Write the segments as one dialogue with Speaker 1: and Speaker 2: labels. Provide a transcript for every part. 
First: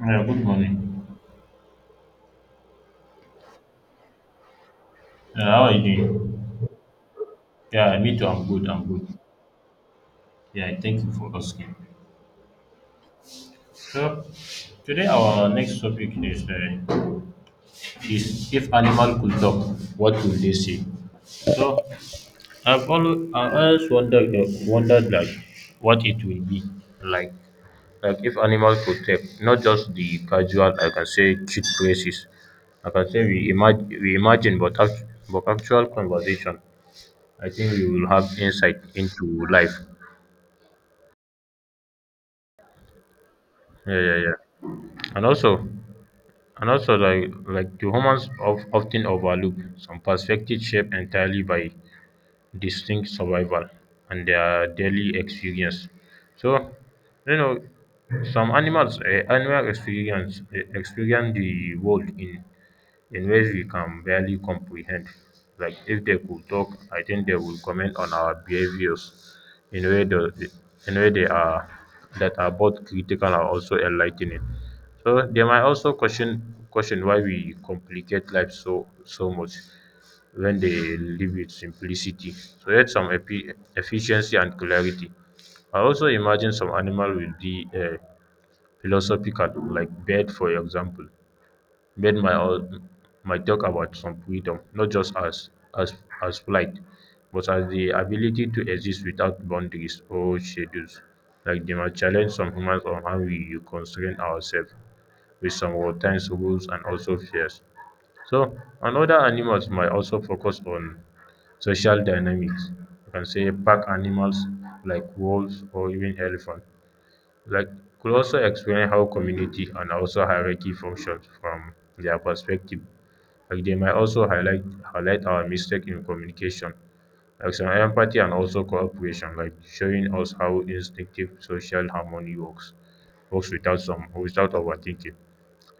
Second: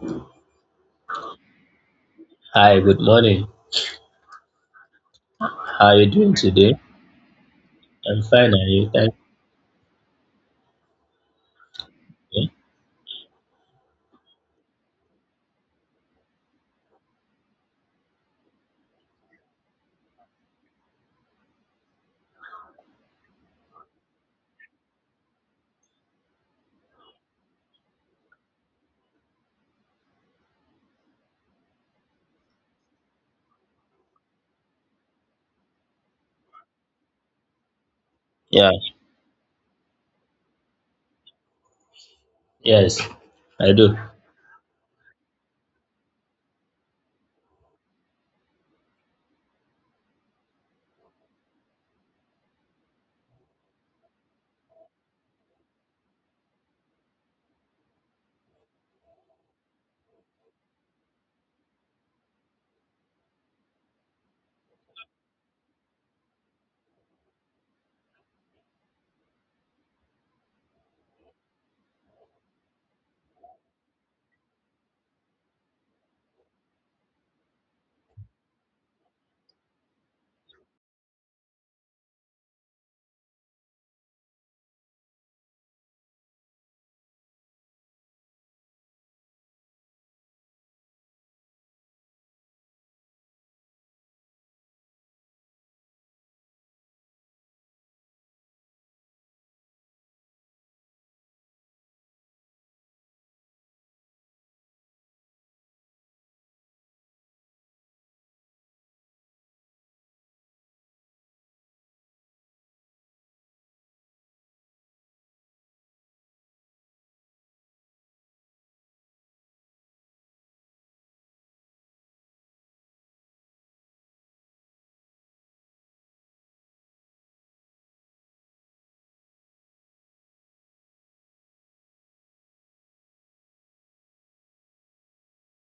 Speaker 1: Yeah, good morning.
Speaker 2: Hi, good morning.
Speaker 1: How are
Speaker 2: How
Speaker 1: you
Speaker 2: are you doing
Speaker 1: doing?
Speaker 2: today?
Speaker 1: Yeah, me
Speaker 2: I'm
Speaker 1: too. I'm
Speaker 2: fine,
Speaker 1: good.
Speaker 2: are
Speaker 1: I'm
Speaker 2: you?
Speaker 1: good.
Speaker 2: Thank
Speaker 1: Yeah, thank you for asking.
Speaker 2: you.
Speaker 1: So, today our next topic is if animal could talk, what would they say? So, I always wondered like what it will be like like if animal could talk, not just the casual. I can say cute phrases. I can say we imagine, but but actual conversation. I think we will have
Speaker 2: Yeah,
Speaker 1: insight into life.
Speaker 2: yes, I do.
Speaker 1: Yeah, yeah, yeah. And also, and also, like the humans of often overlook some perspective shaped entirely by distinct survival and their daily experience. So, you know, some animal experience the world in ways we can barely comprehend. Like if they could talk, I think they would comment on our behaviors in way the in way they are that are both critical and also enlightening. So they might also question why we complicate life so much when they live with simplicity, create some efficiency and clarity. I also imagine some animal will be philosophical, like bird, for example. Bird might talk about some freedom, not just as as as flight, but as the ability to exist without boundaries or schedules. Like they might challenge some humans on how we constrain ourselves with some times rules and also fears. So, another animals might also focus on social dynamics. You can say pack animals like wolves or even elephant like could also explain how community and also hierarchy functions from their perspective. Like they might also highlight our mistake in communication, like some empathy and also cooperation, like showing us how instinctive social harmony works without some without overthinking.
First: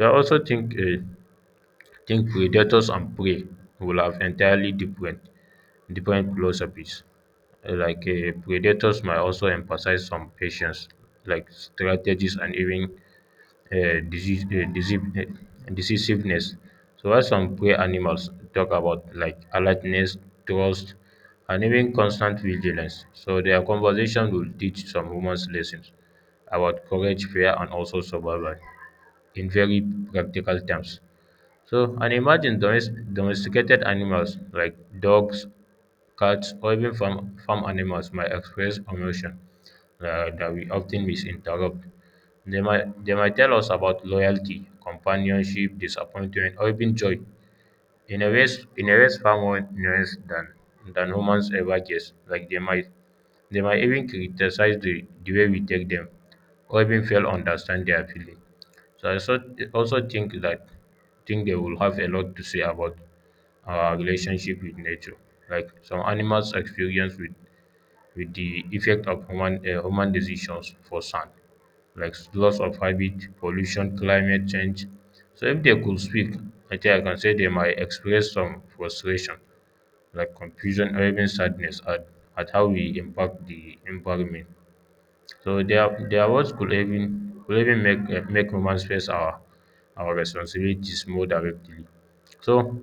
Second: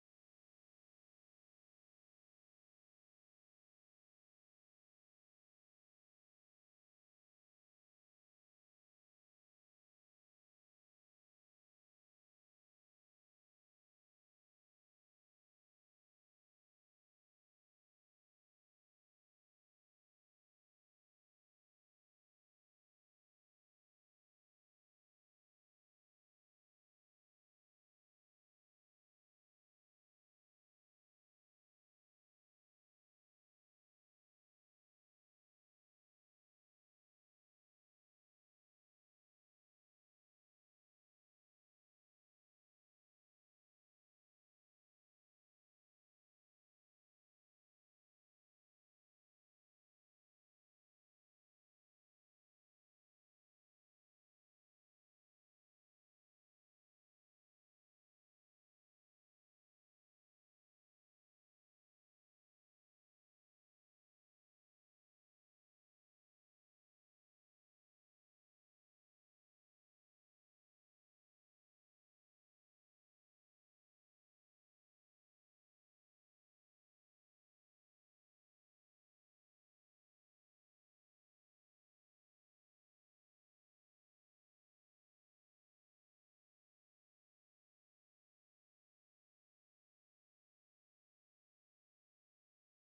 Speaker 1: I also think predators and prey will have entirely different philosophies. Like predators might also emphasize some patience like strategies and even uh, disease, uh, disease, uh, decisiveness, so while some prey animals talk about like alertness, trust, and even constant vigilance. So their conversation will teach some humans lessons about courage, fear, and also survival in very practical terms. So, and imagine domesticated animals like dogs, cats, or even farm animals might express emotion that we often misinterpret. They might tell us about loyalty, companionship, disappointment, or even joy. In a ways far more nuanced than humans ever guess. Like they might even criticize the way we take them or even fail to understand their feeling. So I also think they will have a lot to say about our relationship with nature. Like some animals experience with the effect of human decisions for sand, like loss of habit, pollution, climate change. So if they could speak, I think I can say they might express some frustration, like confusion or even sadness at how we impact the environment. So their words could even make humans face our responsibilities more directly. So,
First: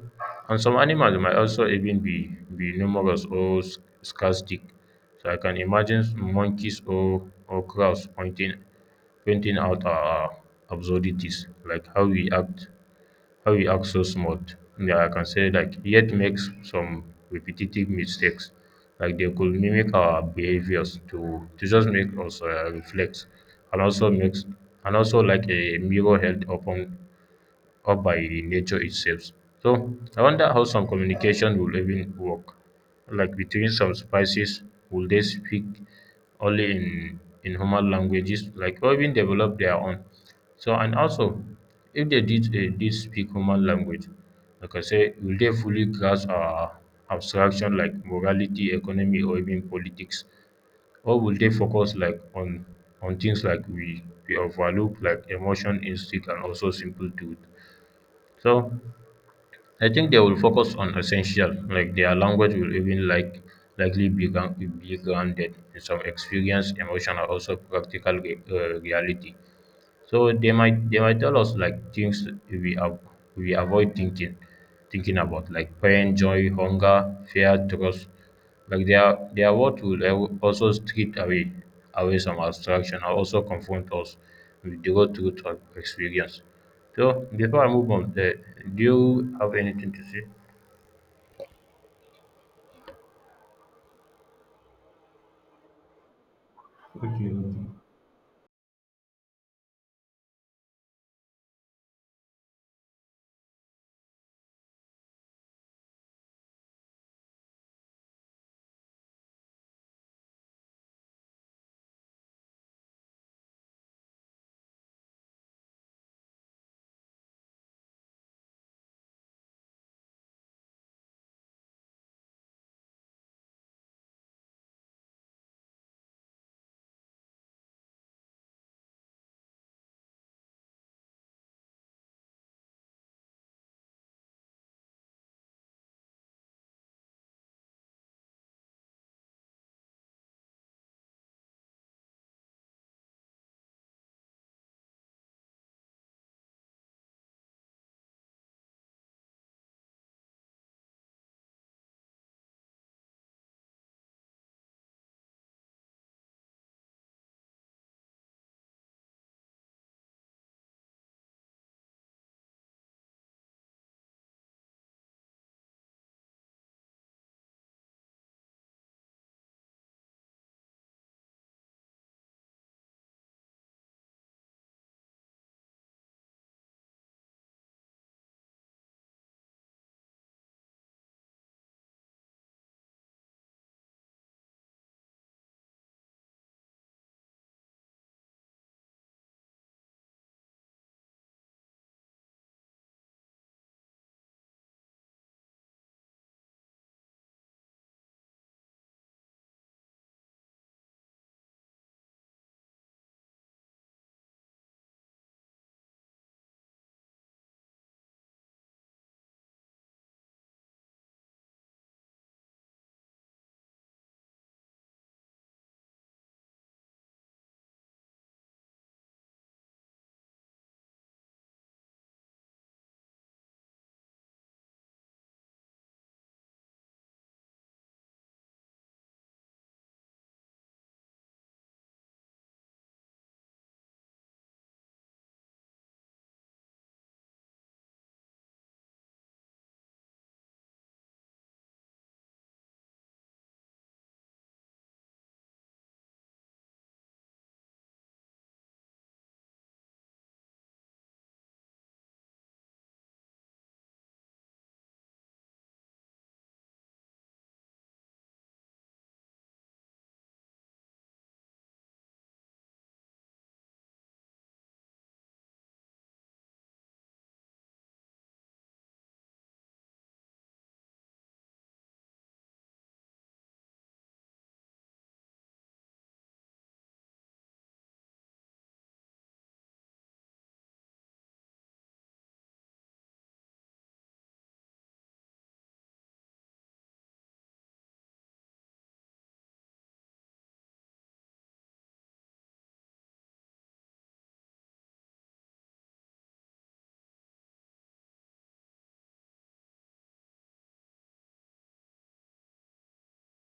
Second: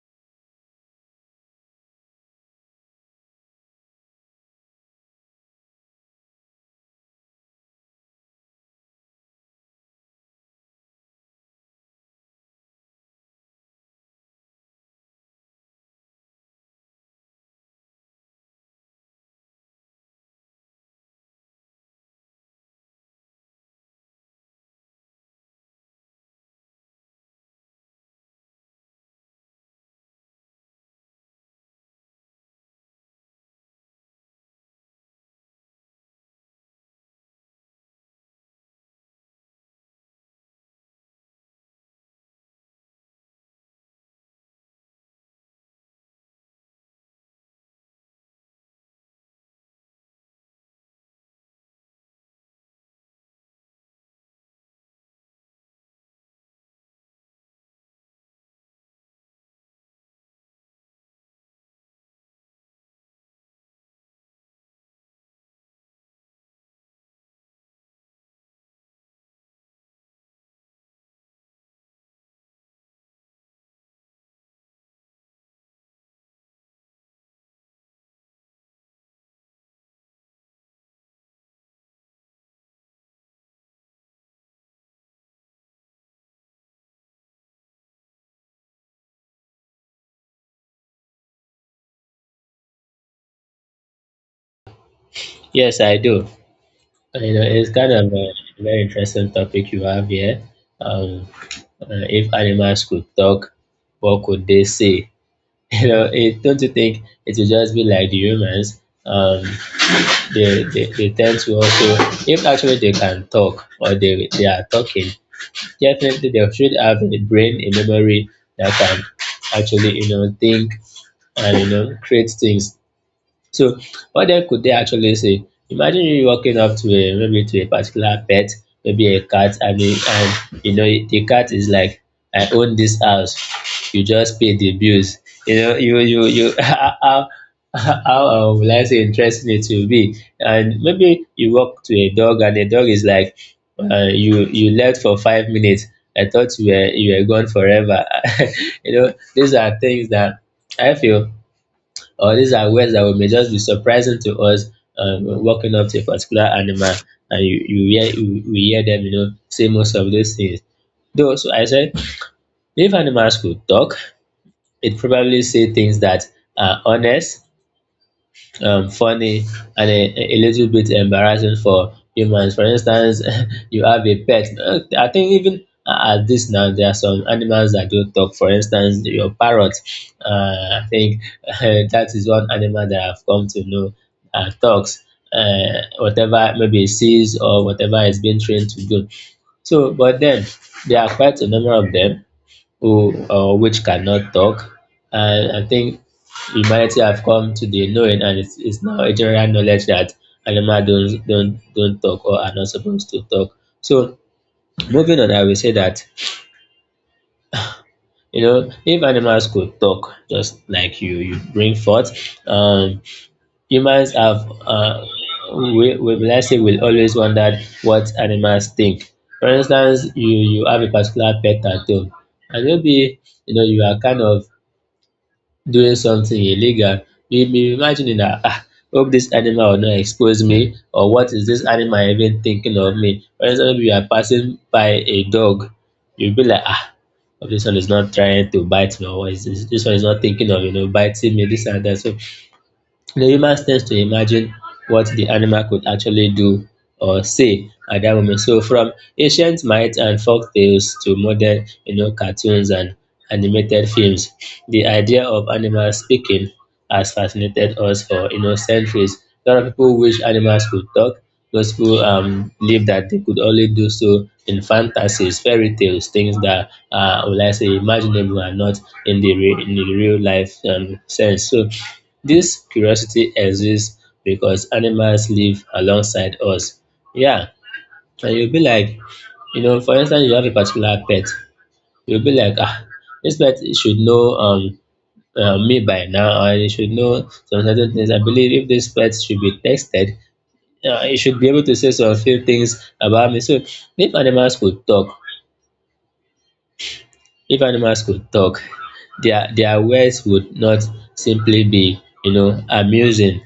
Speaker 1: and some animals might also even be numerous or scarcity. So I can imagine monkeys or crows pointing out our absurdities, like how you act so smart. Yeah, I can say, like, yet makes some repetitive mistakes. Like they could mimic our behaviors to just make us reflect and also makes, and also like a mirror held open or by nature itself. So I wonder how some communication will even work. Like between some species, will they speak only in human languages, like, or even develop their own? So and also, if they did speak human language, like I say, will they fully grasp our abstraction like morality, economy, or even politics? Or will they focus like on things like we overlook, like emotion, instinct, and also simple truth? So I think they will focus on essential, like their language will even likely be, be grounded in some experience, emotion, or also practical reality. So they might tell us like things we avoid thinking about, like pain, joy, hunger, fear, trust. Like they are what will also strip away some abstraction and also confront us with the raw truth of experience. So before I move on, do you have anything to say?
Speaker 2: Yes, I do. You know, it's kind of a very interesting topic you have here. Um, if animals could talk, what could they say? You know, it, don't you think it will just be like the humans? They tend to also, if actually they can talk or they are talking, definitely they should have a brain, a memory that can actually, you know, think and you know create things. So what then could they actually say? Imagine you walking up to a maybe to a particular pet, maybe a cat, I mean, and you know the cat is like, I own this house. You just pay the bills. You know, you how will I say interesting it will be. And maybe you walk to a dog and the dog is like you left for 5 minutes. I thought you were gone forever. You know, these are things that I feel or these are words that will may just be surprising to us walking up to a particular animal and we hear them you know say most of those things though so I said if animals could talk it probably say things that are honest, funny and a little bit embarrassing for humans. For instance, you have a pet. I think even at this now, there are some animals that don't talk. For instance, your parrot. I think that is one animal that I've come to know talks. Whatever maybe it sees or whatever it's being trained to do. So, but then there are quite a number of them who which cannot talk. And I think humanity have come to the knowing, and it's now a general knowledge that animals don't talk or are not supposed to talk. So moving on, I will say that you know if animals could talk, just like you bring forth, um, humans have we let's say will always wonder what animals think. For instance, you have a particular pet at home, and maybe you know you are kind of doing something illegal, you'll be imagining that, ah, hope this animal will not expose me, or what is this animal even thinking of me? For example, you are passing by a dog, you'll be like, ah, hope this one is not trying to bite me, or is this one is not thinking of, you know, biting me, this and that. So the human tends to imagine what the animal could actually do or say at that moment. So from ancient myths and folk tales to modern, you know, cartoons and animated films, the idea of animals speaking has fascinated us for you know centuries. A lot of people wish animals could talk. Those who believe that they could only do so in fantasies, fairy tales, things that are, will I say, imaginable and not in in the real life sense. So this curiosity exists because animals live alongside us. Yeah, and you'll be like, you know, for instance, you have a particular pet. You'll be like, ah, this pet should know me by now, or it should know some certain things. I believe if this pet should be tested, it should be able to say some few things about me. So, if animals could talk, if animals could talk, their words would not simply be, you know, amusing.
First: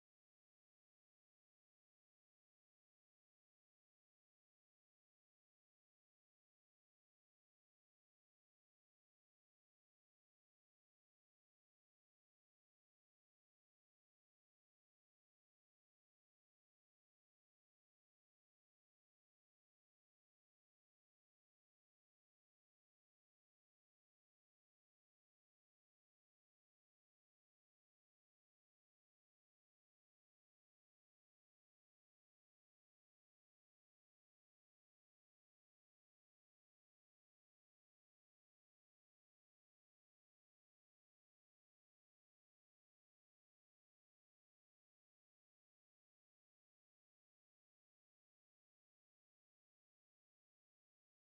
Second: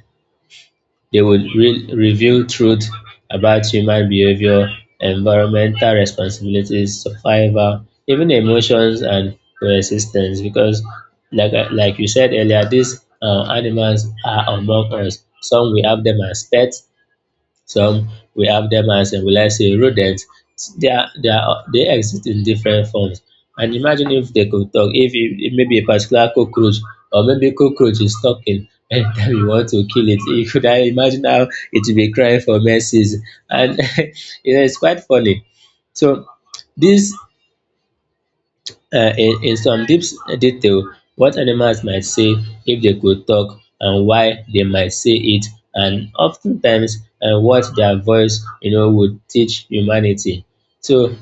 Speaker 2: They would reveal truth about human behavior, environmental responsibilities, survival, even emotions and resistance. Because, like you said earlier, these animals are among us. Some we have them as pets, some we have them as, will I say, rodents. They exist in different forms. And imagine if they could talk, if maybe a particular cockroach or maybe cockroach is talking anytime you want to kill it, you could I imagine how it will be crying for mercies. And you know, it's quite funny. So this in some deeps detail what animals might say if they could talk and why they might say it and oftentimes times what their voice you know would teach humanity. So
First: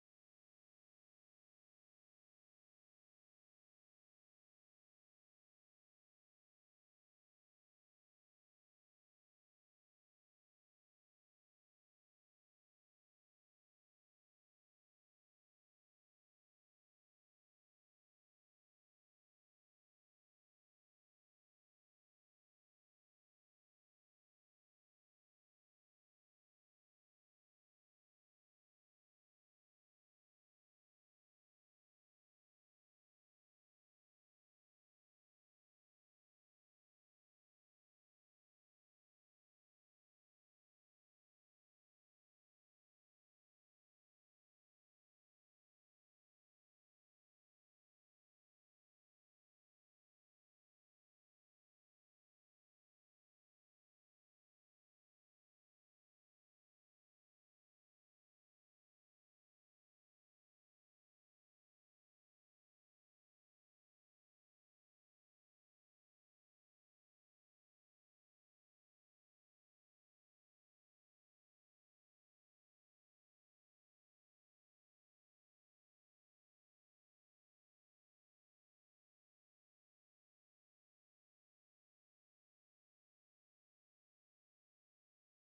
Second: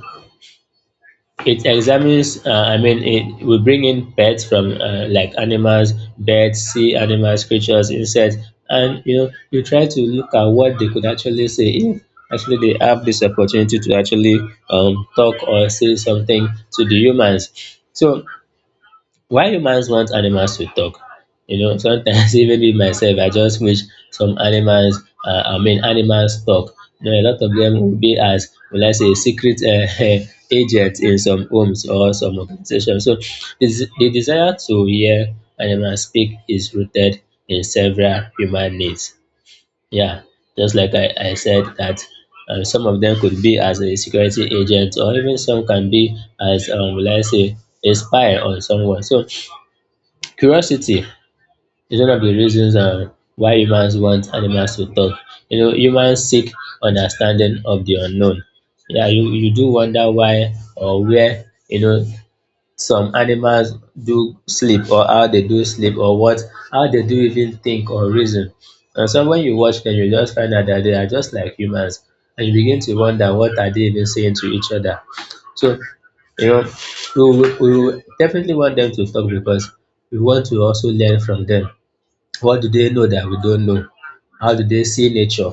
Speaker 2: it examines I mean it we bring in pets from like animals, birds, sea animals, creatures, insects and you know you try to look at what they could actually say if actually they have this opportunity to actually talk or say something to the humans. So why humans want animals to talk? You know, sometimes even me myself, I just wish some animals, I mean, animals talk. You know, a lot of them will be as, will I say, secret agents in some homes or some organizations. So this, the desire to hear animals speak is rooted in several human needs. Yeah, just like I said that some of them could be as a security agent or even some can be as, will I say, a spy on someone. So curiosity is one of the reasons why humans want animals to talk. You know, humans seek understanding of the unknown. Yeah, you do wonder why or where, you know, some animals do sleep or how they do sleep or what, how they do even think or reason. And so when you watch them, you just find out that they are just like humans and you begin to wonder what are they even saying to each other. So, you know, we will definitely want them to talk because we want to also learn from them. What do they know that we don't know? How do they see nature?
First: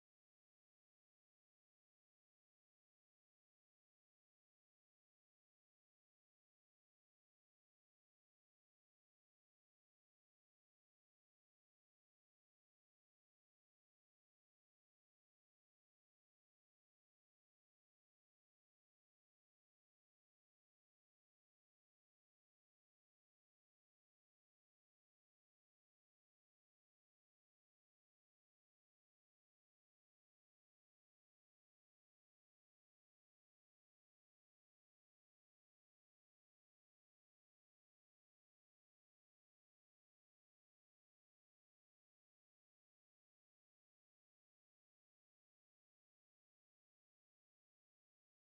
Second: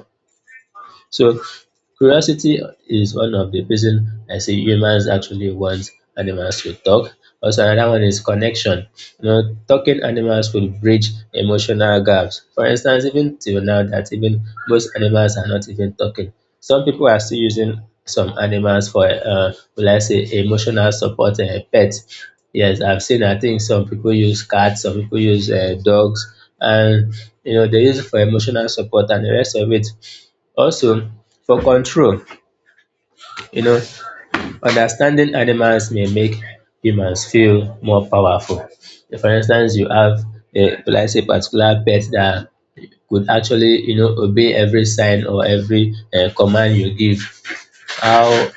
Speaker 2: So curiosity is one of the reason I say humans actually want animals to talk. Also, another one is connection. You know, talking animals will bridge emotional gaps. For instance, even till now, that even most animals are not even talking. Some people are still using some animals for, will I say, emotional support and pets. Yes, I've seen. I think some people use cats, some people use dogs, and you know they use it for emotional support, and the rest of it also, for control, you know, understanding animals may make humans feel more powerful. For instance, you have a like say particular pet that could actually, you know, obey every sign or every command you give. How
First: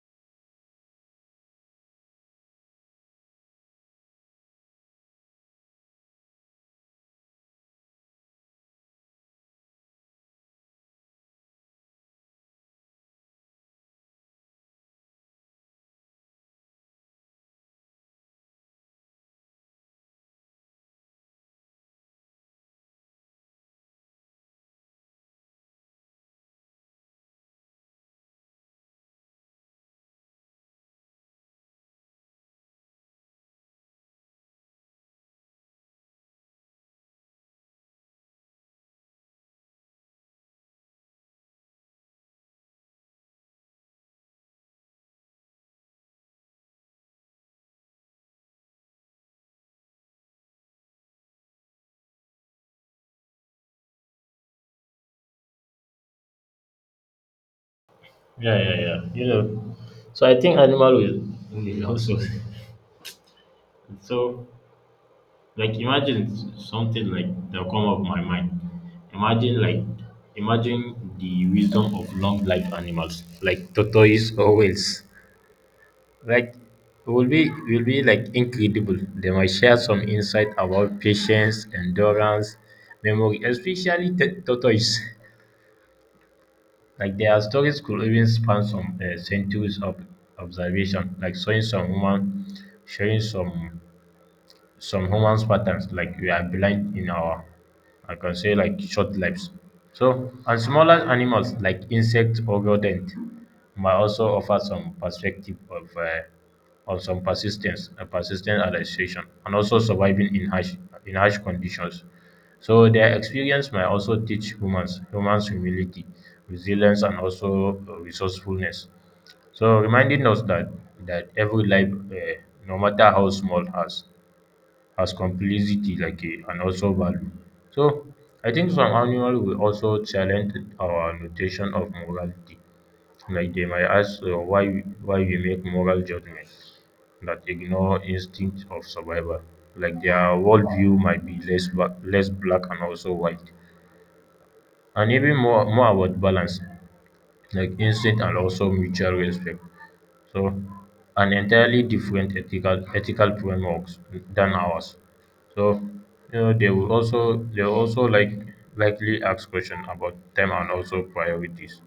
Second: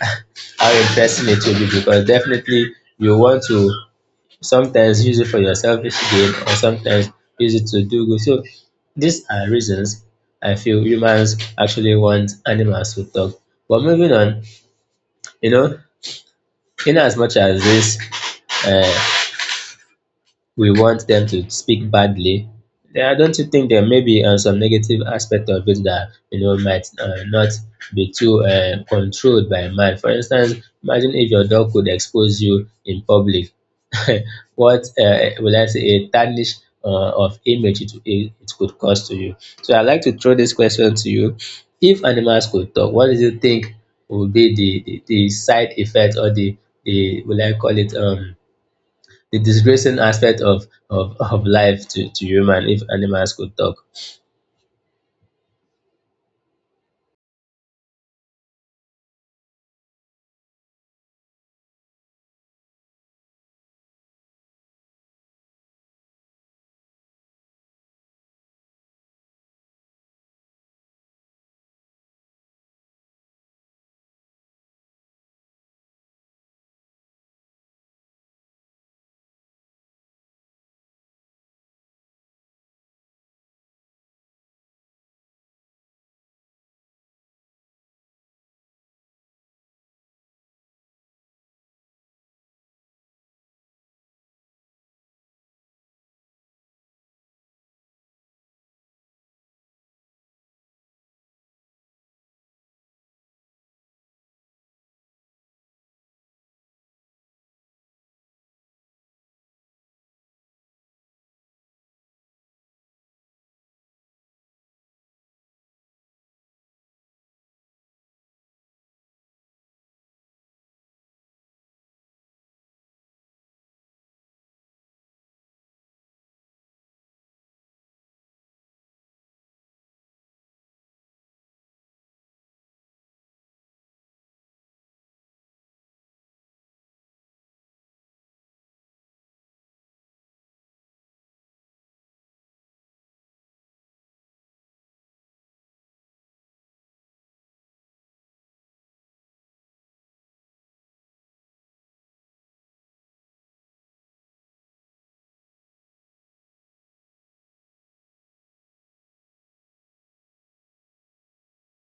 Speaker 2: how interesting it will be because definitely you want to sometimes use it for your selfish gain or sometimes use it to do good. So these are reasons I feel humans actually want animals to talk. But moving on, you know, in as much as this uh, we want them to speak badly, yeah, don't you think there may be some negative aspect of it that you know might not be too controlled by man? For instance, imagine if your dog could expose you in public. What will I say a tarnish of image it could cause to you? So I'd like to throw this question to you: if animals could talk, what do you think would be the side effect or the will I call it the disgracing aspect of life to human if animals could talk.
Speaker 1: Yeah, yeah, yeah. You know, so I think animal will also. So. Like imagine something like that come up my mind. Imagine like imagine the wisdom of long life animals like tortoise or whales. Like it will be like incredible. They might share some insight about patience, endurance, memory, especially tortoise. Like their stories could even span some centuries of observation, like showing some humans patterns like we are blind in our, I can say, like, short lives. So and smaller animals like insects or rodent might also offer some perspective of some persistence a persistent adaptation and also surviving in harsh conditions. So their experience might also teach humans humility, resilience, and also resourcefulness, so reminding us that every life, no matter how small, has as complicity and also value. So I think some animal will also challenge our notation of morality. Like they might ask, why we make moral judgments that ignore instinct of survival. Like their worldview might be less black and also white, and even more about balance, like instinct and also mutual respect. So, an entirely different ethical frameworks than ours. So, they will also likely ask questions about time and also priorities.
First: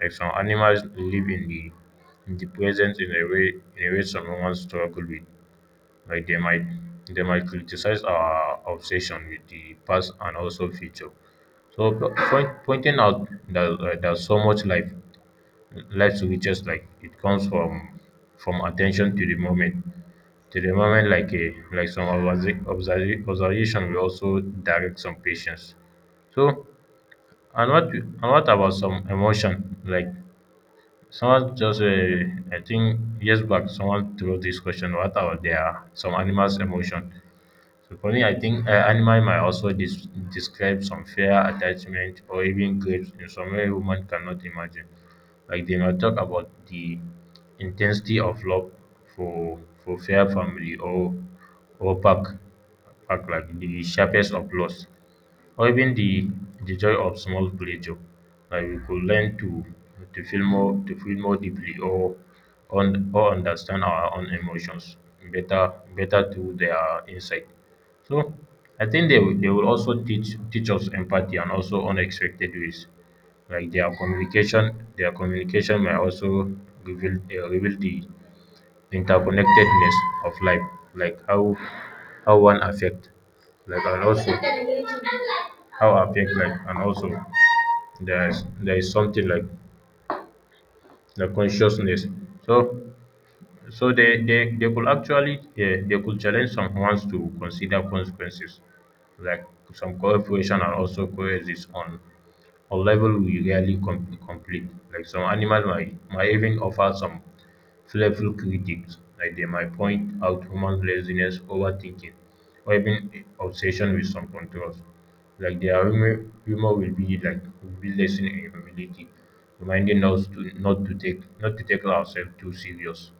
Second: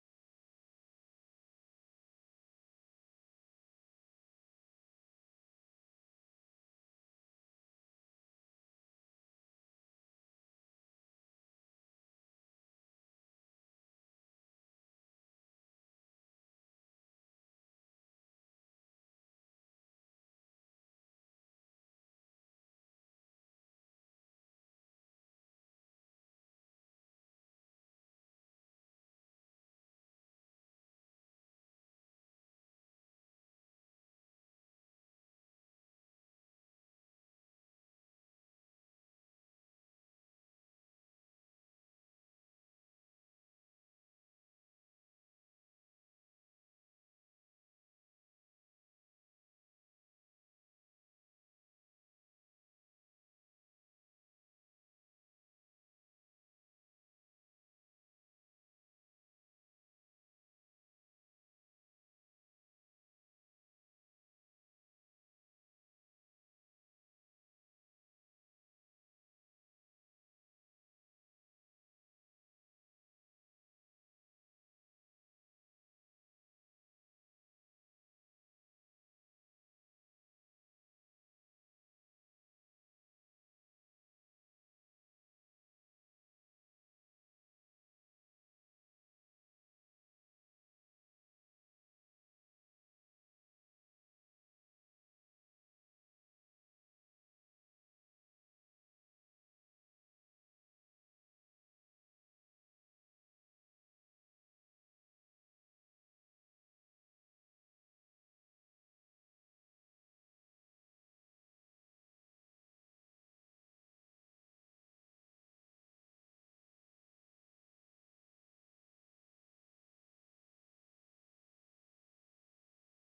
Speaker 1: Like some animals live in the present in a way some humans struggle with. Like they might criticize our obsession with the past and also future. So pointing out that, there's so much life light switches, like it comes from attention to the moment, like some observation will also direct some patients. So and what and what about some emotion? Like someone just I think years back someone threw this question, what about their some animals emotion? So for me, I think animal might also describe some fear, attachment, or even grief in some way women cannot imagine. Like they might talk about the intensity of love for fair family or pack, pack, like the sharpest of loss, or even the joy of small pleasure, like we could learn to feel more, to feel more deeply, or or understand our own emotions better through their insight. So I think they will also teach us empathy and also unexpected ways. Like their communication may also reveal the interconnectedness of life, like how one affect like and also how affect like and also, there is something like the consciousness. So they could challenge someone to consider consequences, like some cooperation and also coexist on a level we rarely complete. Like some animals might even offer some playful critics, like they might point out human laziness, overthinking, or even obsession with some controls. Like their humor will be lesson in humility, reminding us to not to take ourselves too serious.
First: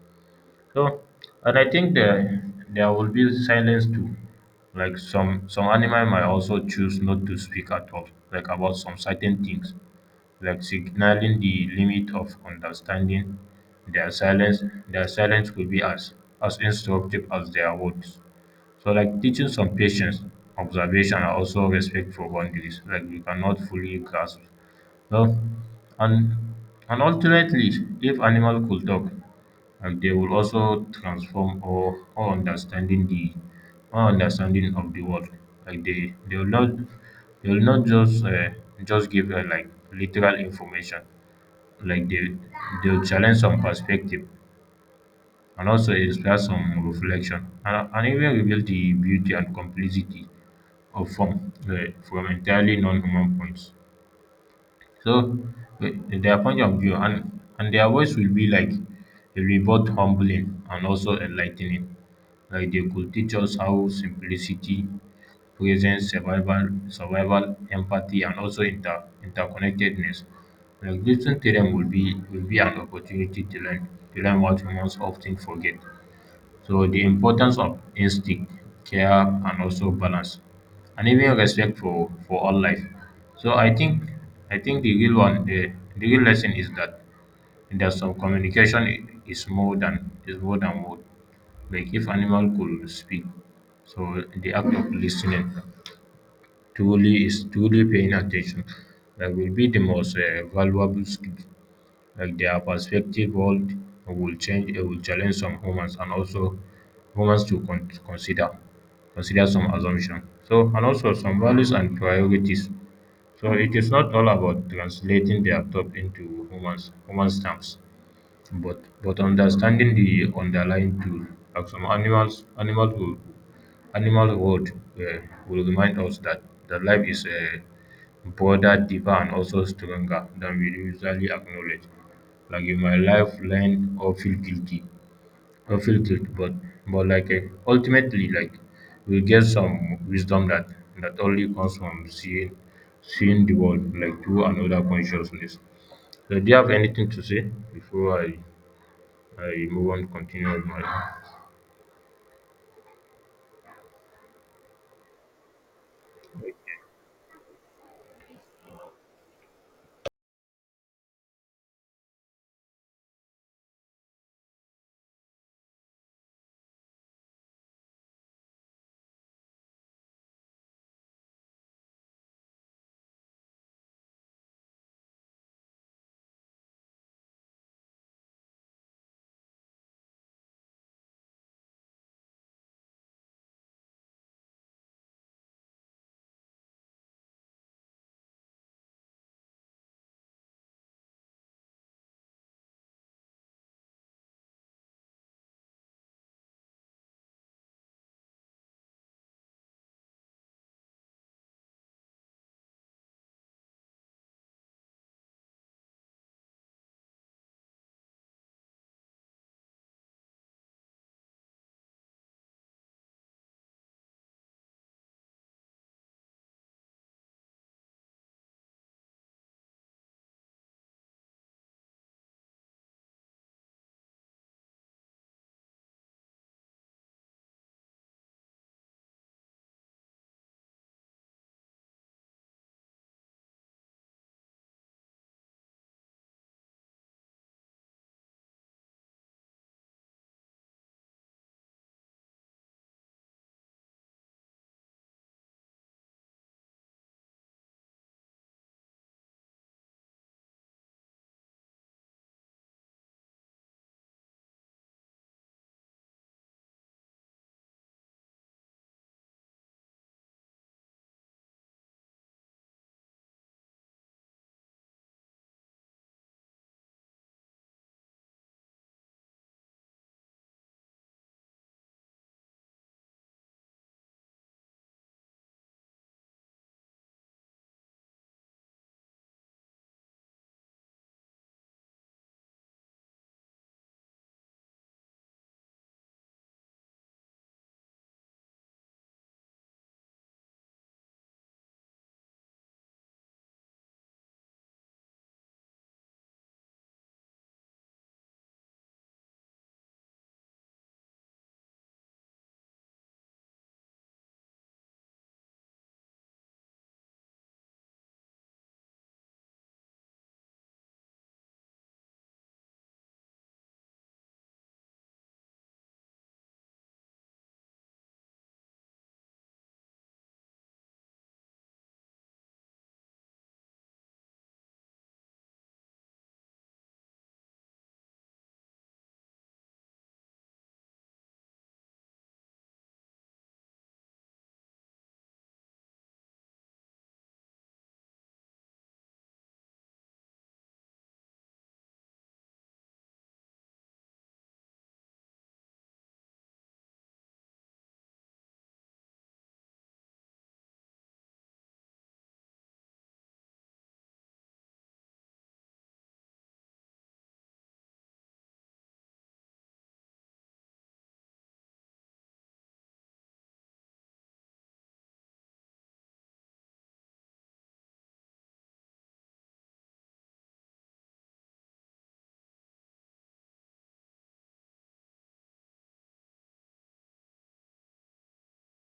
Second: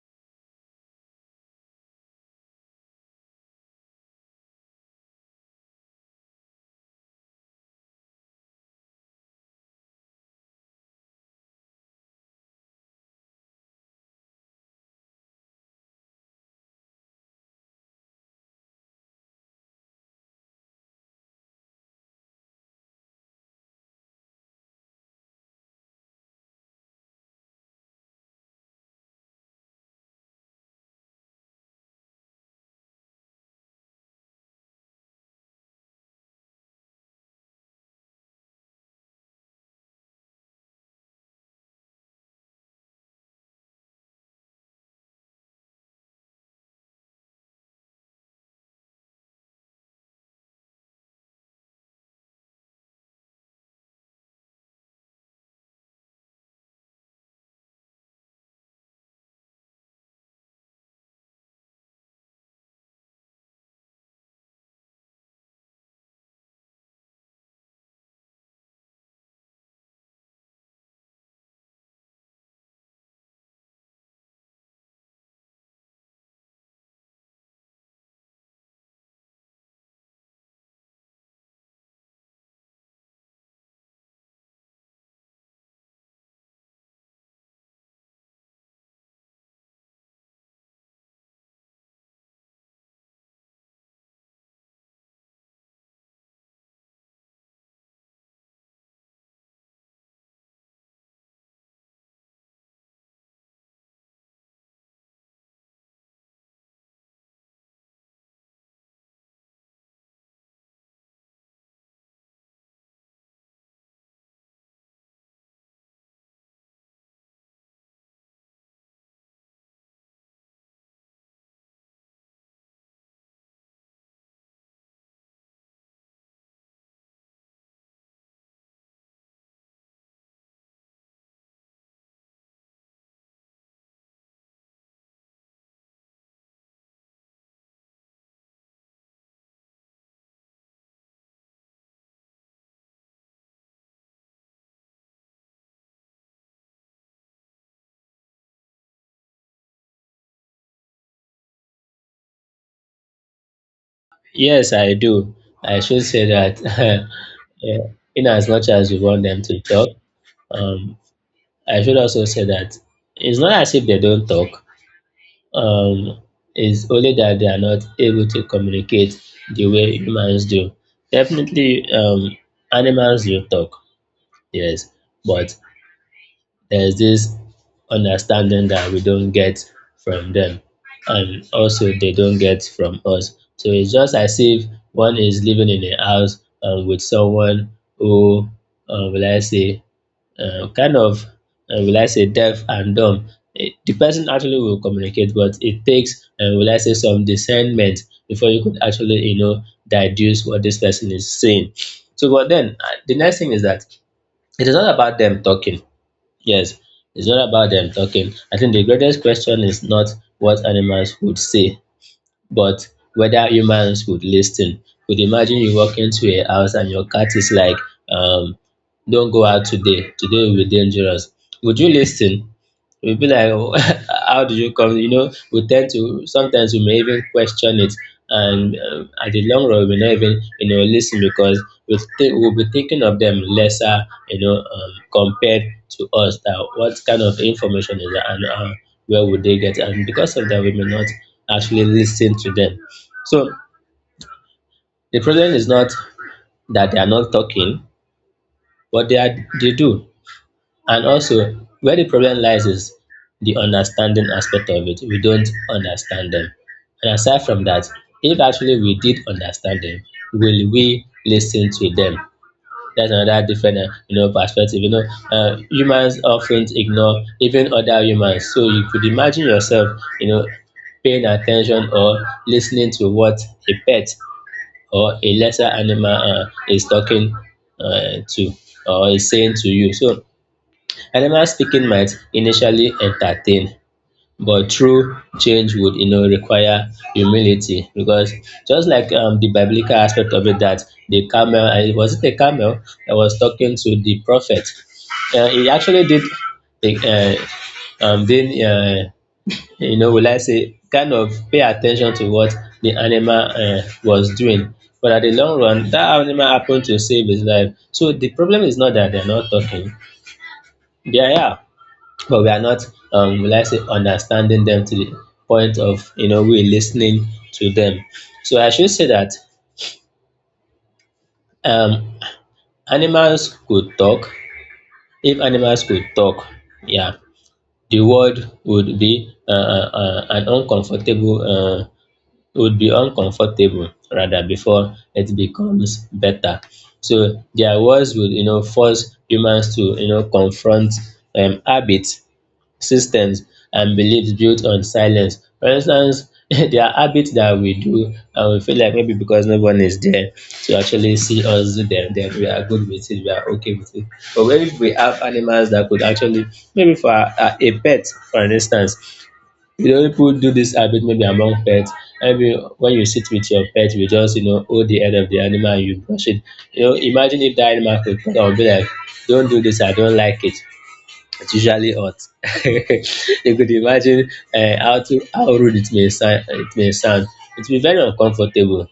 Speaker 1: So, and I think there will be silence too. Like some animal might also choose not to speak at all, like about some certain things, like signaling the limit of understanding. Their silence will be as instructive as their words. So like teaching some patience, observation, and also respect for boundaries. Like you cannot fully grasp. So, and and ultimately, if animal could talk, and they will also transform our understanding of the world. Like they will not just just give like literal information. Like they'll challenge some perspective and also inspire some reflection and even reveal the beauty and complexity of form from entirely non-human points. So their point of view and their voice will be like a both humbling and also enlightening. Like they could teach us how simplicity, presence, survival, empathy, and also interconnectedness. Like listening to them will be an opportunity to learn what humans often forget. So the importance of instinct, care, and also balance, and even respect for all life. So I think the real one, the real lesson is that some communication is more than word. Like if animal could speak, so the act of listening truly is truly paying attention. That will be the most valuable skill like their perspective world will change, it will challenge some humans and also humans to consider consider some assumption, so and also some values and priorities. So it is not all about translating their thought into humans human terms, but understanding the underlying tool. Like some animals will animal world uh, will remind us that the life is broader, deeper, and also stronger than we usually acknowledge. Like you might life learn or feel guilty or feel guilt, but but like uh, ultimately, like we get some wisdom that that only comes from seeing the world like through another consciousness. So, do you have anything to say before I move on continue with my?
Speaker 2: Yes, I do. I should say that yeah, in as much as we want them to talk, um, I should also say that it's not as if they don't talk. Um, it's only that they are not able to communicate the way humans do. Definitely, animals do talk. Yes, but there's this understanding that we don't get from them and also they don't get from us. So it's just as if one is living in a house with someone who, will I say, kind of, will I say, deaf and dumb. It- the person actually will communicate, but it takes, will I say, some discernment before you could actually, you know, deduce what this person is saying. So, but then the next thing is that it is not about them talking. Yes, it's not about them talking. I think the greatest question is not what animals would say, but whether humans would listen. Could imagine you walk into a house and your cat is like, um, don't go out today. Today will be dangerous. Would you listen? We'll be like, "Oh, how do you come? You know, we tend to sometimes we may even question it, and at the long run, we may not even listen because we think we'll be thinking of them lesser, compared to us. That what kind of information is that, and where would they get? And because of that, we may not actually listen to them. So the problem is not that they are not talking, but they do. And also, where the problem lies is the understanding aspect of it. We don't understand them. And aside from that, if actually we did understand them, will we listen to them? That's another different perspective. Humans often ignore even other humans. So you could imagine yourself, paying attention or listening to what a pet or a lesser animal is talking to or is saying to you. So animal speaking might initially entertain, but true change would, require humility because just like the biblical aspect of it, that the camel, was it a camel that was talking to the prophet? He actually did, uh, um, then, uh, will I say, kind of pay attention to what the animal was doing. But at the long run, that animal happened to save his life. So the problem is not that they're not talking, they are. Here, but we are not, let's say, understanding them to the point of, we're listening to them. So I should say that, um animals could talk. If animals could talk, yeah, the world would be an uncomfortable would be uncomfortable rather before it becomes better. So their words would, force humans to, confront habits, systems, and beliefs built on silence. For instance, there are habits that we do and we feel like maybe because no one is there to actually see us do them, then we are good with it, we are okay with it. But maybe we have animals that could actually, maybe for a pet, for instance, you know, people do this habit maybe among pets. Maybe when you sit with your pet, you just, you know, hold the head of the animal and you brush it. You know, imagine if that animal could come and be like, don't do this, I don't like it. It's usually hot. You could imagine how to, how rude it may sound. It may sound. It will be very uncomfortable,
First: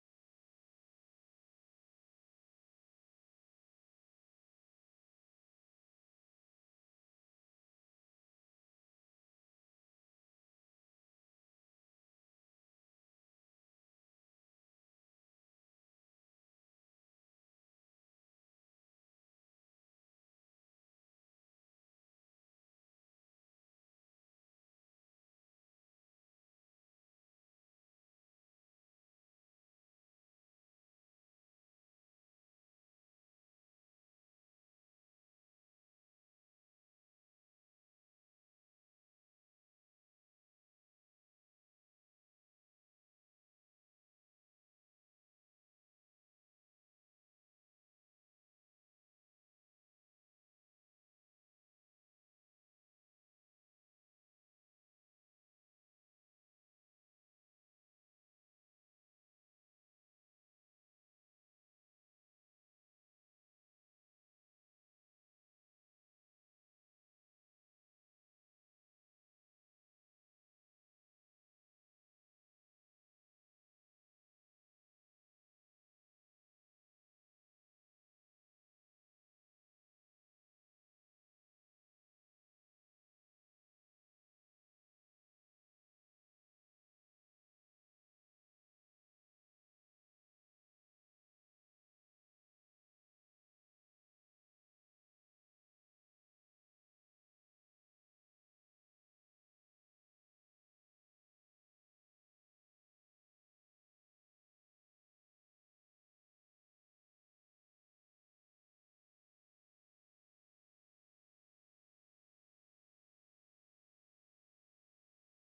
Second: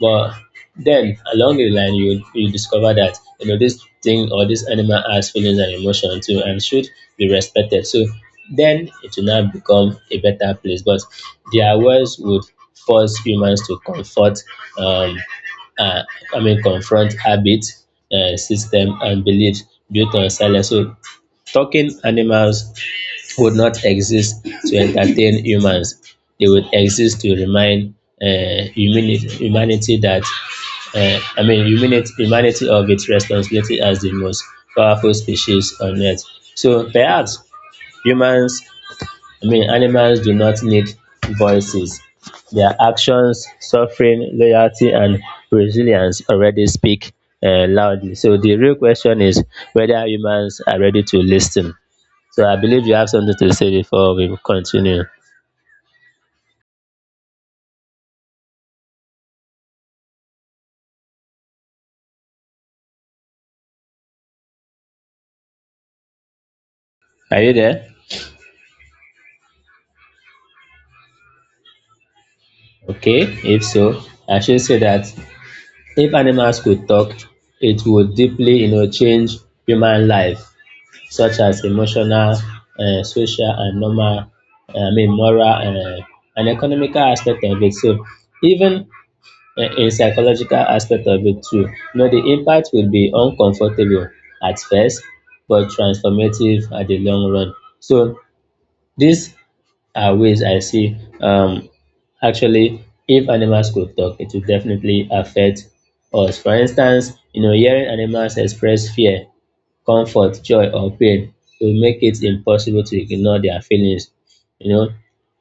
Speaker 2: but then along the line you discover that you know this thing or this animal has feelings and emotion too and should be respected. So then it will now become a better place. But their words would force humans to comfort, um, uh, I mean, confront habits, system, and beliefs built on silence. So talking animals would not exist to entertain humans. They would exist to remind uh, humanity, humanity that, I mean, humanity of its responsibility as the most powerful species on earth. So perhaps humans, I mean, animals do not need voices. Their actions, suffering, loyalty, and resilience already speak loudly. So the real question is whether humans are ready to listen. So I believe you have something to say before we continue. Are you there? Okay, if so, I should say that if animals could talk, it would deeply, you know, change human life, such as emotional, social, and I mean, moral and economical aspect of it. So even in psychological aspect of it too, you know, the impact will be uncomfortable at first, but transformative at the long run. So this are ways I see. Actually, if animals could talk, it would definitely affect us. For instance, you know, hearing animals express fear, comfort, joy, or pain will make it impossible to ignore their feelings. You know,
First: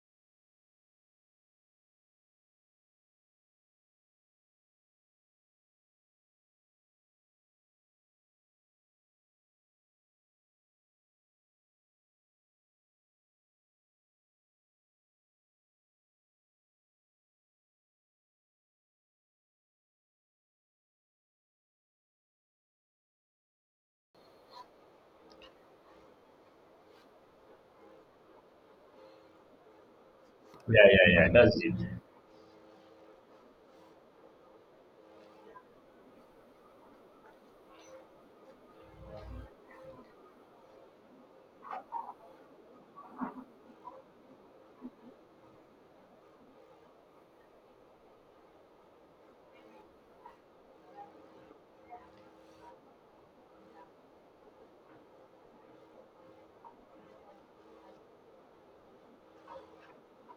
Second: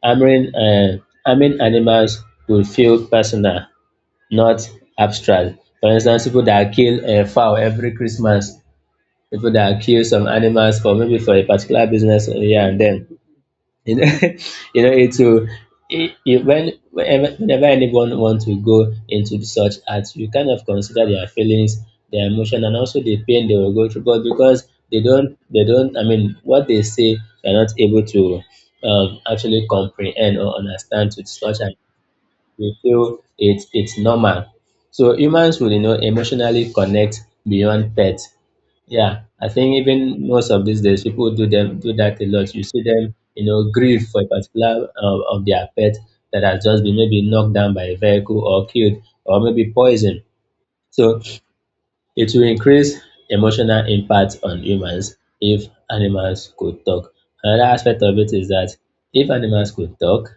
Speaker 2: harming, uh, harming animals will feel personal, not abstract. For instance, people that kill a fowl every Christmas, people that kill some animals for maybe for a particular business here and then you know, you know it will when whenever anyone wants to go into such acts, you kind of consider their feelings, their emotion, and also the pain they will go through. But because they don't I mean what they say, they're not able to, actually comprehend or
Speaker 1: Yeah, yeah,
Speaker 2: understand to
Speaker 1: yeah. That's
Speaker 2: such
Speaker 1: it.
Speaker 2: and they feel it's normal. So humans will, you know, emotionally connect beyond pets. Yeah, I think even most of these days, people do that a lot. You see them, you know, grieve for a particular of their pet that has just been maybe knocked down by a vehicle or killed or maybe poisoned. So it will increase emotional impact on humans if animals could talk. Another aspect of it is that if animals could talk,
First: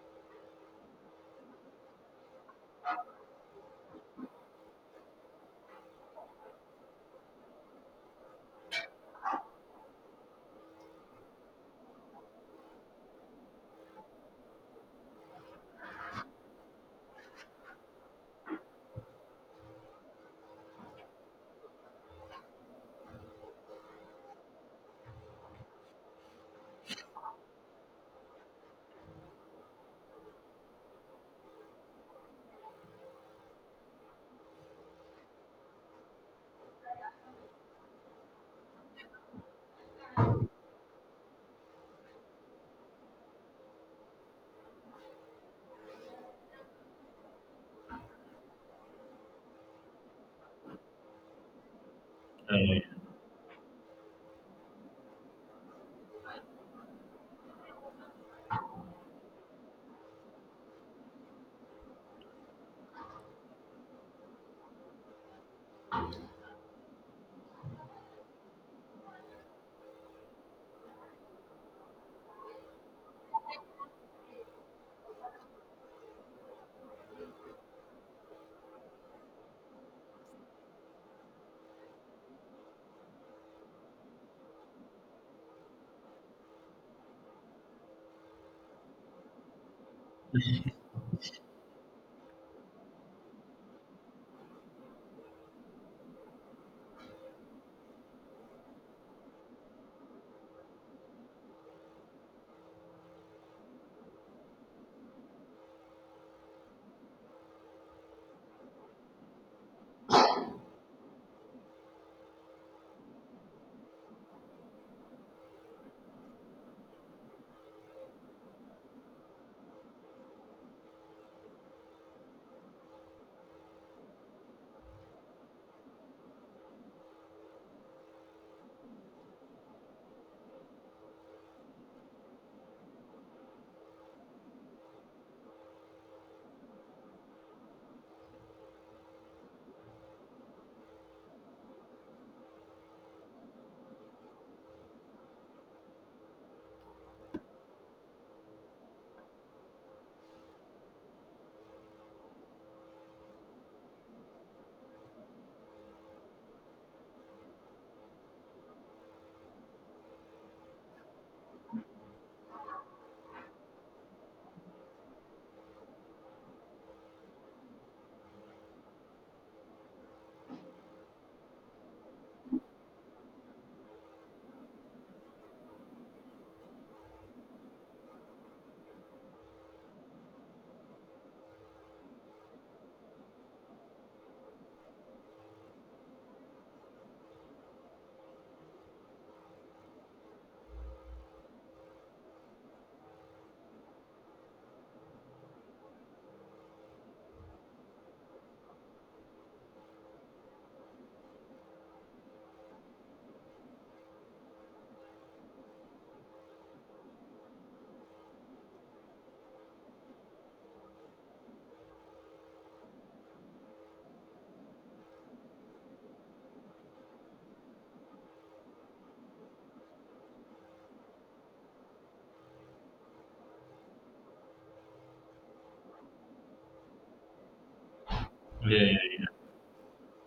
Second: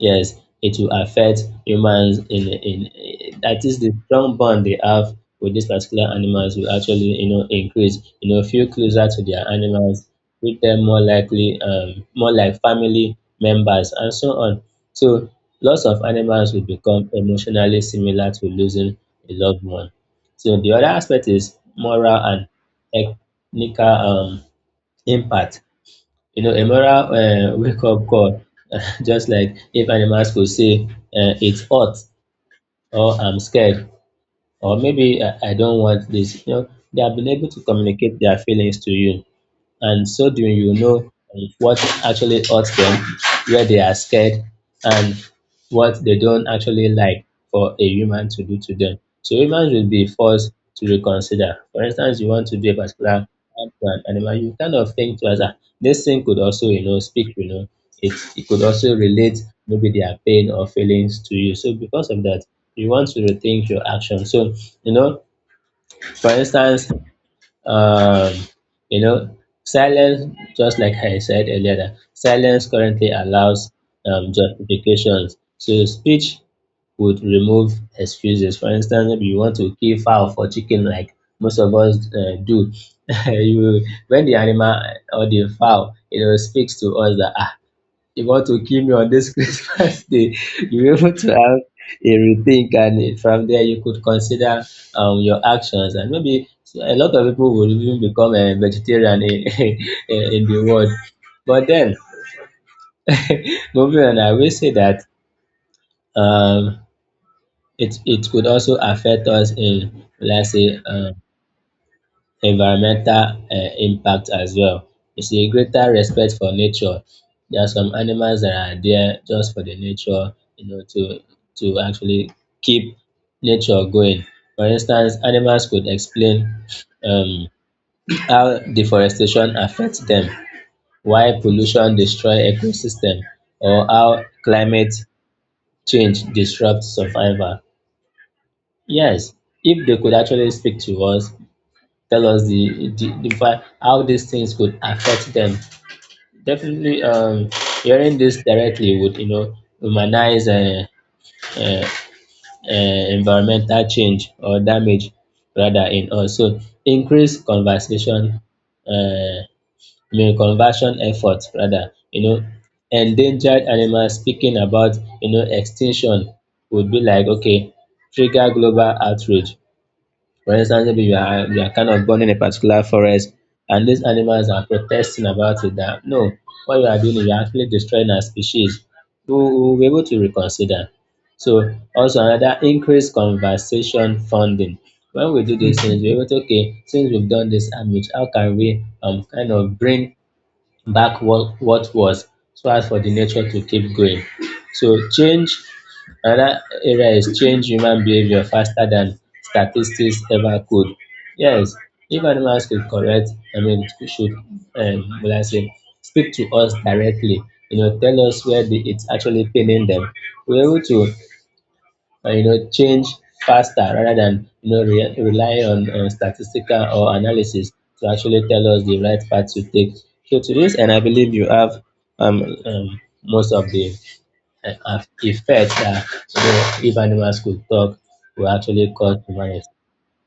Speaker 2: yes, it will affect humans in that is, the strong bond they have with these particular animals will actually, you know, increase. You know, feel closer to their animals, treat them more likely, more like family members, and so on. So, loss of animals will become emotionally similar to losing a loved one. So the other aspect is moral and ethnical impact. You know, a moral wake up call, just like if animals could say, it's hot, or I'm scared, or maybe I don't want this, you know, they have been able to communicate their feelings to you. And so doing, you know, what actually hurts them, where they are scared, and what they don't actually like for a human to do to them. So humans will be forced to reconsider. For instance, you want to do a
Speaker 1: Uh,
Speaker 2: particular act to an animal, you kind of think to us, ah, this thing could also, you know, speak, you know, it could also relate maybe their pain or feelings to you. So because of that, you want to rethink your action. So, you know, for instance, um, you know, silence, just like I said earlier, that silence currently allows justifications. So speech would remove excuses. For instance, maybe you want to kill fowl for chicken, like most of us do. You, when the animal or the fowl, you know, speaks to us that ah, you want to kill me on this Christmas day, you're able to have a rethink, and from there you could consider your actions. And maybe a lot of people would even become a vegetarian in, in the world. But then, moving on, I will say that, um, it, it could also affect us in, let's say, environmental impact as well. It's a greater respect for nature. There are some animals that are there just for the nature, you know, to actually keep nature going. For instance, animals could explain um how deforestation affects them, why pollution destroy ecosystem, or how climate change disrupts survival. Yes, if they could actually speak to us, tell us how these things could affect them. Definitely, hearing this directly would, you know, humanize uh, environmental change or damage rather in us. So increase conversation, uh, I mean conversion efforts rather. You know, endangered animals speaking about, you know, extinction would be like, okay, trigger global outrage. For instance, maybe you are kind of born in a particular forest and these animals are protesting about it that no, what you are doing is you're actually destroying our species. We will be able to reconsider. So also another increased conversation funding. When we do these things, we're able to, okay, since we've done this outreach, how can we, kind of bring back what was, so as for the nature to keep going. So change, another area is change human behavior faster than statistics ever could. Yes, if animals could correct, I mean, it should, will I say, speak to us directly, you know, tell us where the, it's actually paining them. We're able to, you know, change faster rather than, rely on statistical or analysis to actually tell us the right path to take. So to this, and I believe you have, most of the effect that, you know, if animals could talk, will
Speaker 1: yeah,
Speaker 2: actually cause
Speaker 1: yeah.
Speaker 2: human,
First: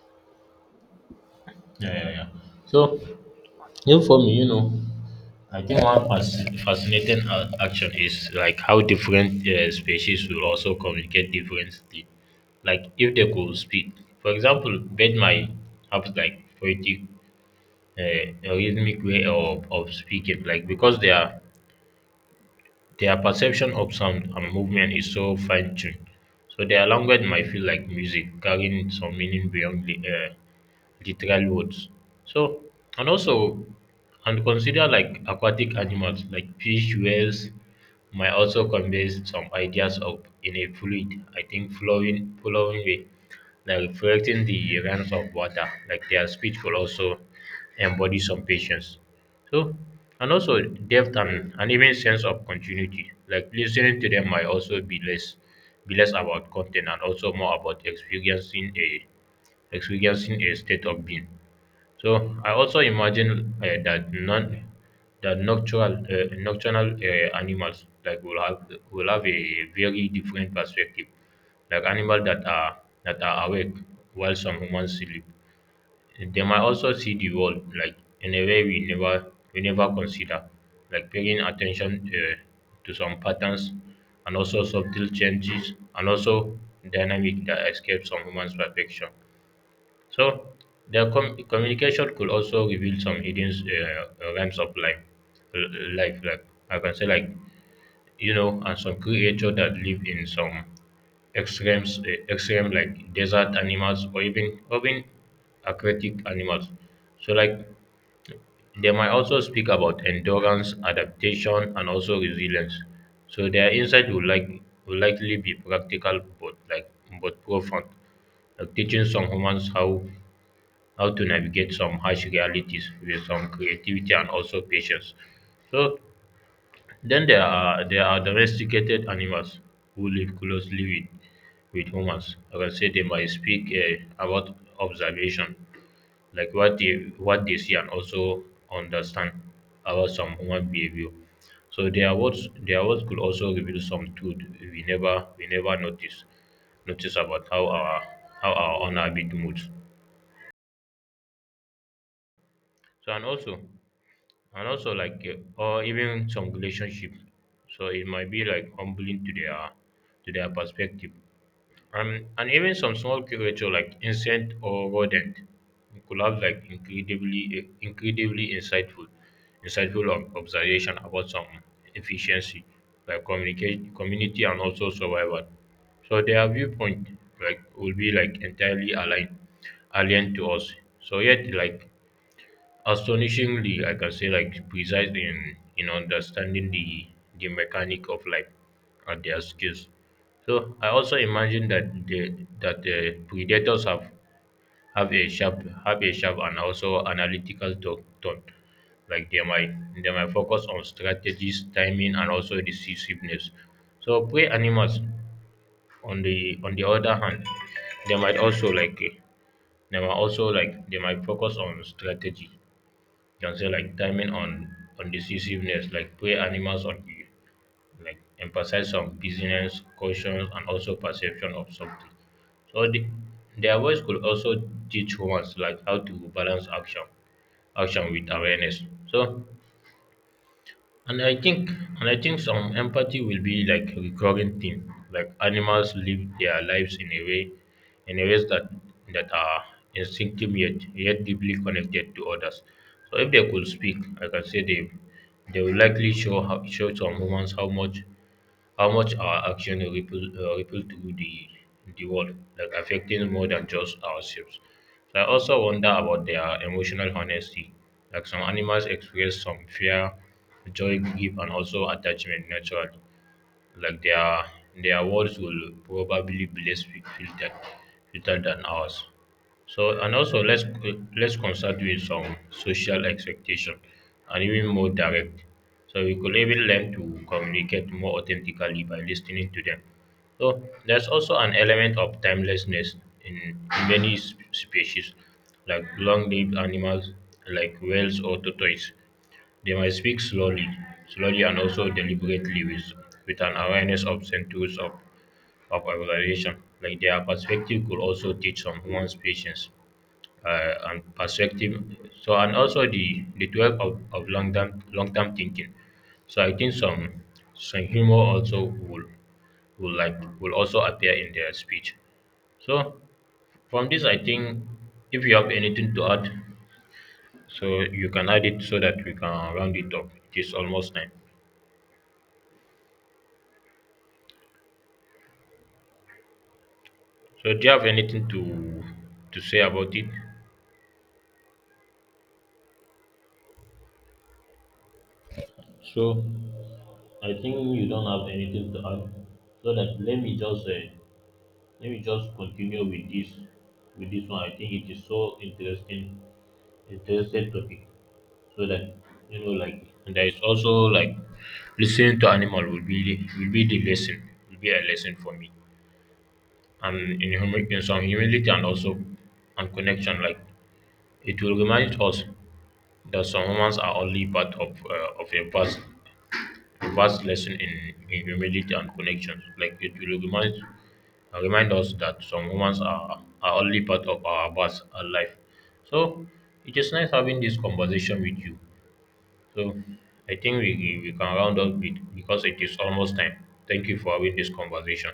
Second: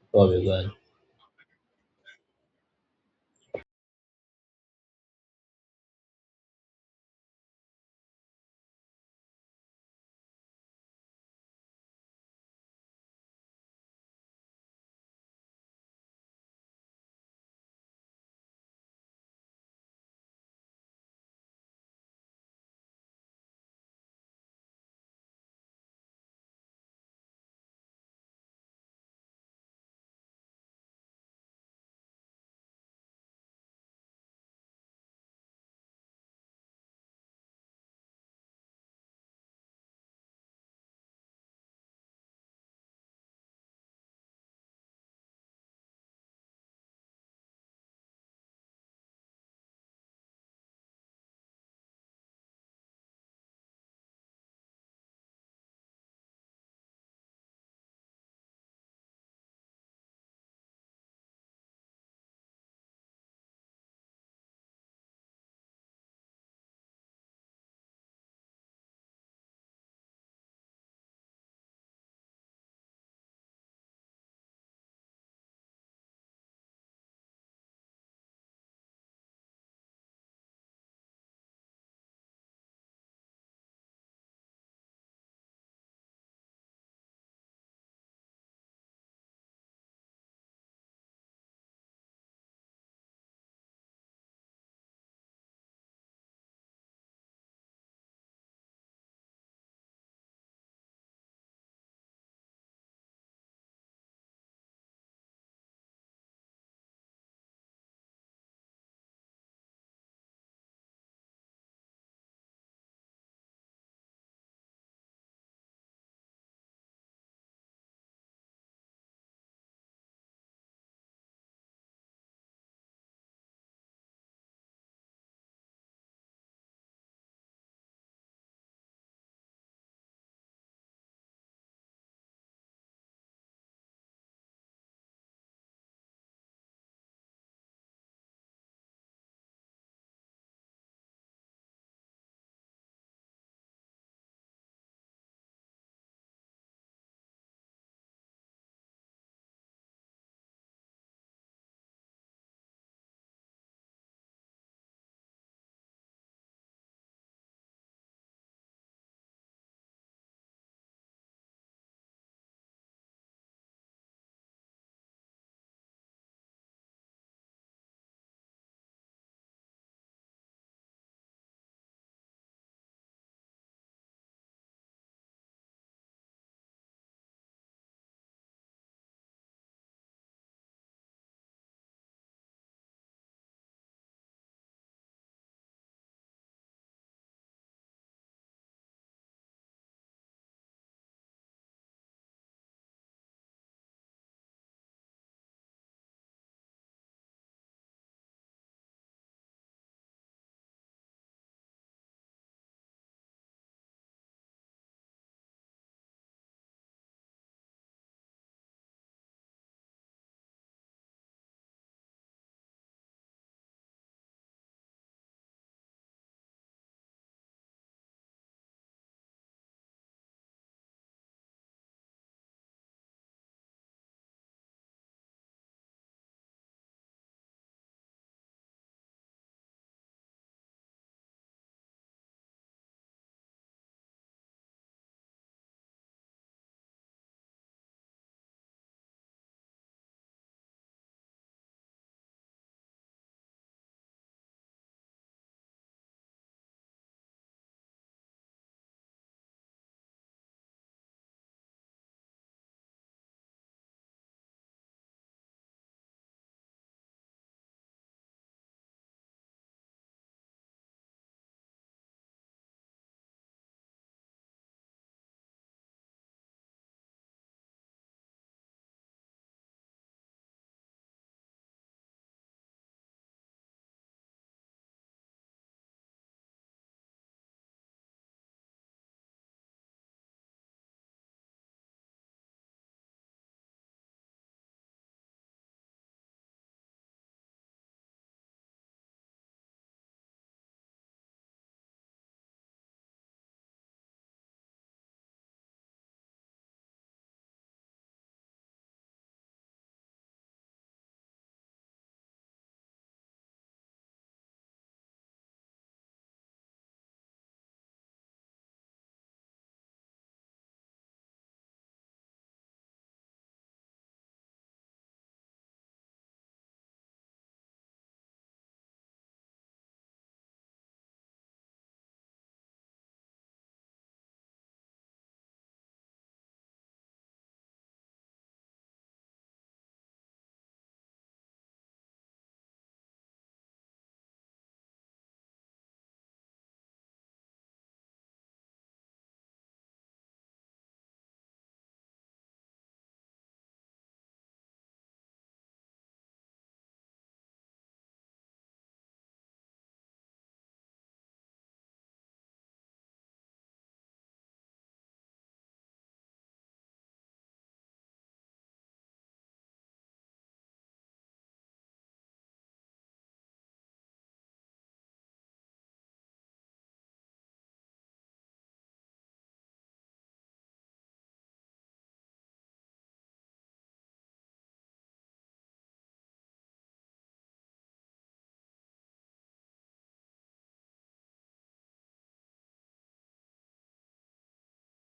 Speaker 2: before we go on.
Speaker 1: Yeah, yeah, yeah. So, even for me, you know, I think one fascinating action is like how different species will also communicate differently. Like if they could speak, for example, bird might have like poetic, a rhythmic way of speaking, like because they are their perception of sound and movement is so fine tuned, so their language might feel like music, carrying some meaning beyond the literal words. So, and also, and consider like aquatic animals like fish, whales, might also convey some ideas of in a fluid, I think flowing way, like reflecting the runs of water. Like their speech will also embody some patience. So, and also depth and even sense of continuity. Like listening to them might also be less about content and also more about experiencing a experiencing a state of being. So I also imagine that non that nocturnal animals like will have a very different perspective, like animals that are awake while some humans sleep, they might also see the world like in a way we never consider, like paying attention to some patterns and also subtle changes and also dynamic that escape some human's perfection. So their communication could also reveal some hidden realms of life, uh, life like I can say like, you know, and some creature that live in some extremes, extreme like desert animals or even aquatic animals. So like they might also speak about endurance, adaptation, and also resilience. So their insight will like will likely be practical, but like but profound, like teaching some humans how to navigate some harsh realities with some creativity and also patience. So then there are domesticated animals who live closely with humans. Like I can say they might speak about observation, like what they see and also understand about some human behavior. So their words could also reveal some truth we never notice notice about how our own habit moods. So and also like or even some relationship, so it might be like humbling to their perspective. And even some small creature like insect or rodent could have like incredibly insightful insightful observation about some efficiency, like communicate community and also survival. So their viewpoint like will be like entirely aligned alien to us, so yet like astonishingly, I can say like precise in understanding the mechanic of life and their skills. So I also imagine that the predators have a sharp and also analytical tone. Like they might focus on strategies, timing, and also decisiveness. So prey animals on the other hand, they might also like they might also like they might focus on strategy, you can say like timing on decisiveness, like prey animals on you, like emphasize on business, caution, and also perception of something. So the, their voice could also teach humans like how to balance action with awareness. So and I think and I think some empathy will be like a recurring theme. Like animals live their lives in a way in a ways that that are instinctive, yet deeply connected to others. So if they could speak, like I can say they will likely show some humans how much our action ripple ripple through the world, like affecting more than just ourselves. So I also wonder about their emotional honesty. Like some animals express some fear, joy, grief, and also attachment naturally. Like their words will probably be less filtered filtered than ours. So and also let's consult with some social expectation and even more direct. So we could even learn to communicate more authentically by listening to them. So there's also an element of timelessness in many species, like long-lived animals like whales or tortoises. They might speak slowly and also deliberately with an awareness of centuries of evaluation. Like their perspective could also teach some someone's patience and perspective. So and also the 12 of long term thinking. So I think some humor also will will also appear in their speech. So from this, I think if you have anything to add, so you can add it so that we can round it up. It is almost time. So do you have anything to say about it? So I think you don't have anything to add. So that let me just let me just continue with this one. I think it is so interesting topic. So that, you know, like there is also like listening to animal will be the lesson, will be a lesson for me. And in human in some humility and also and connection, like it will remind us that some humans are only part of a vast lesson in humility and connection. Like it will remind remind us that some humans are only part of our past and life. So it is nice having this conversation with you. So I think we can round up it because it is almost time. Thank you for having this conversation.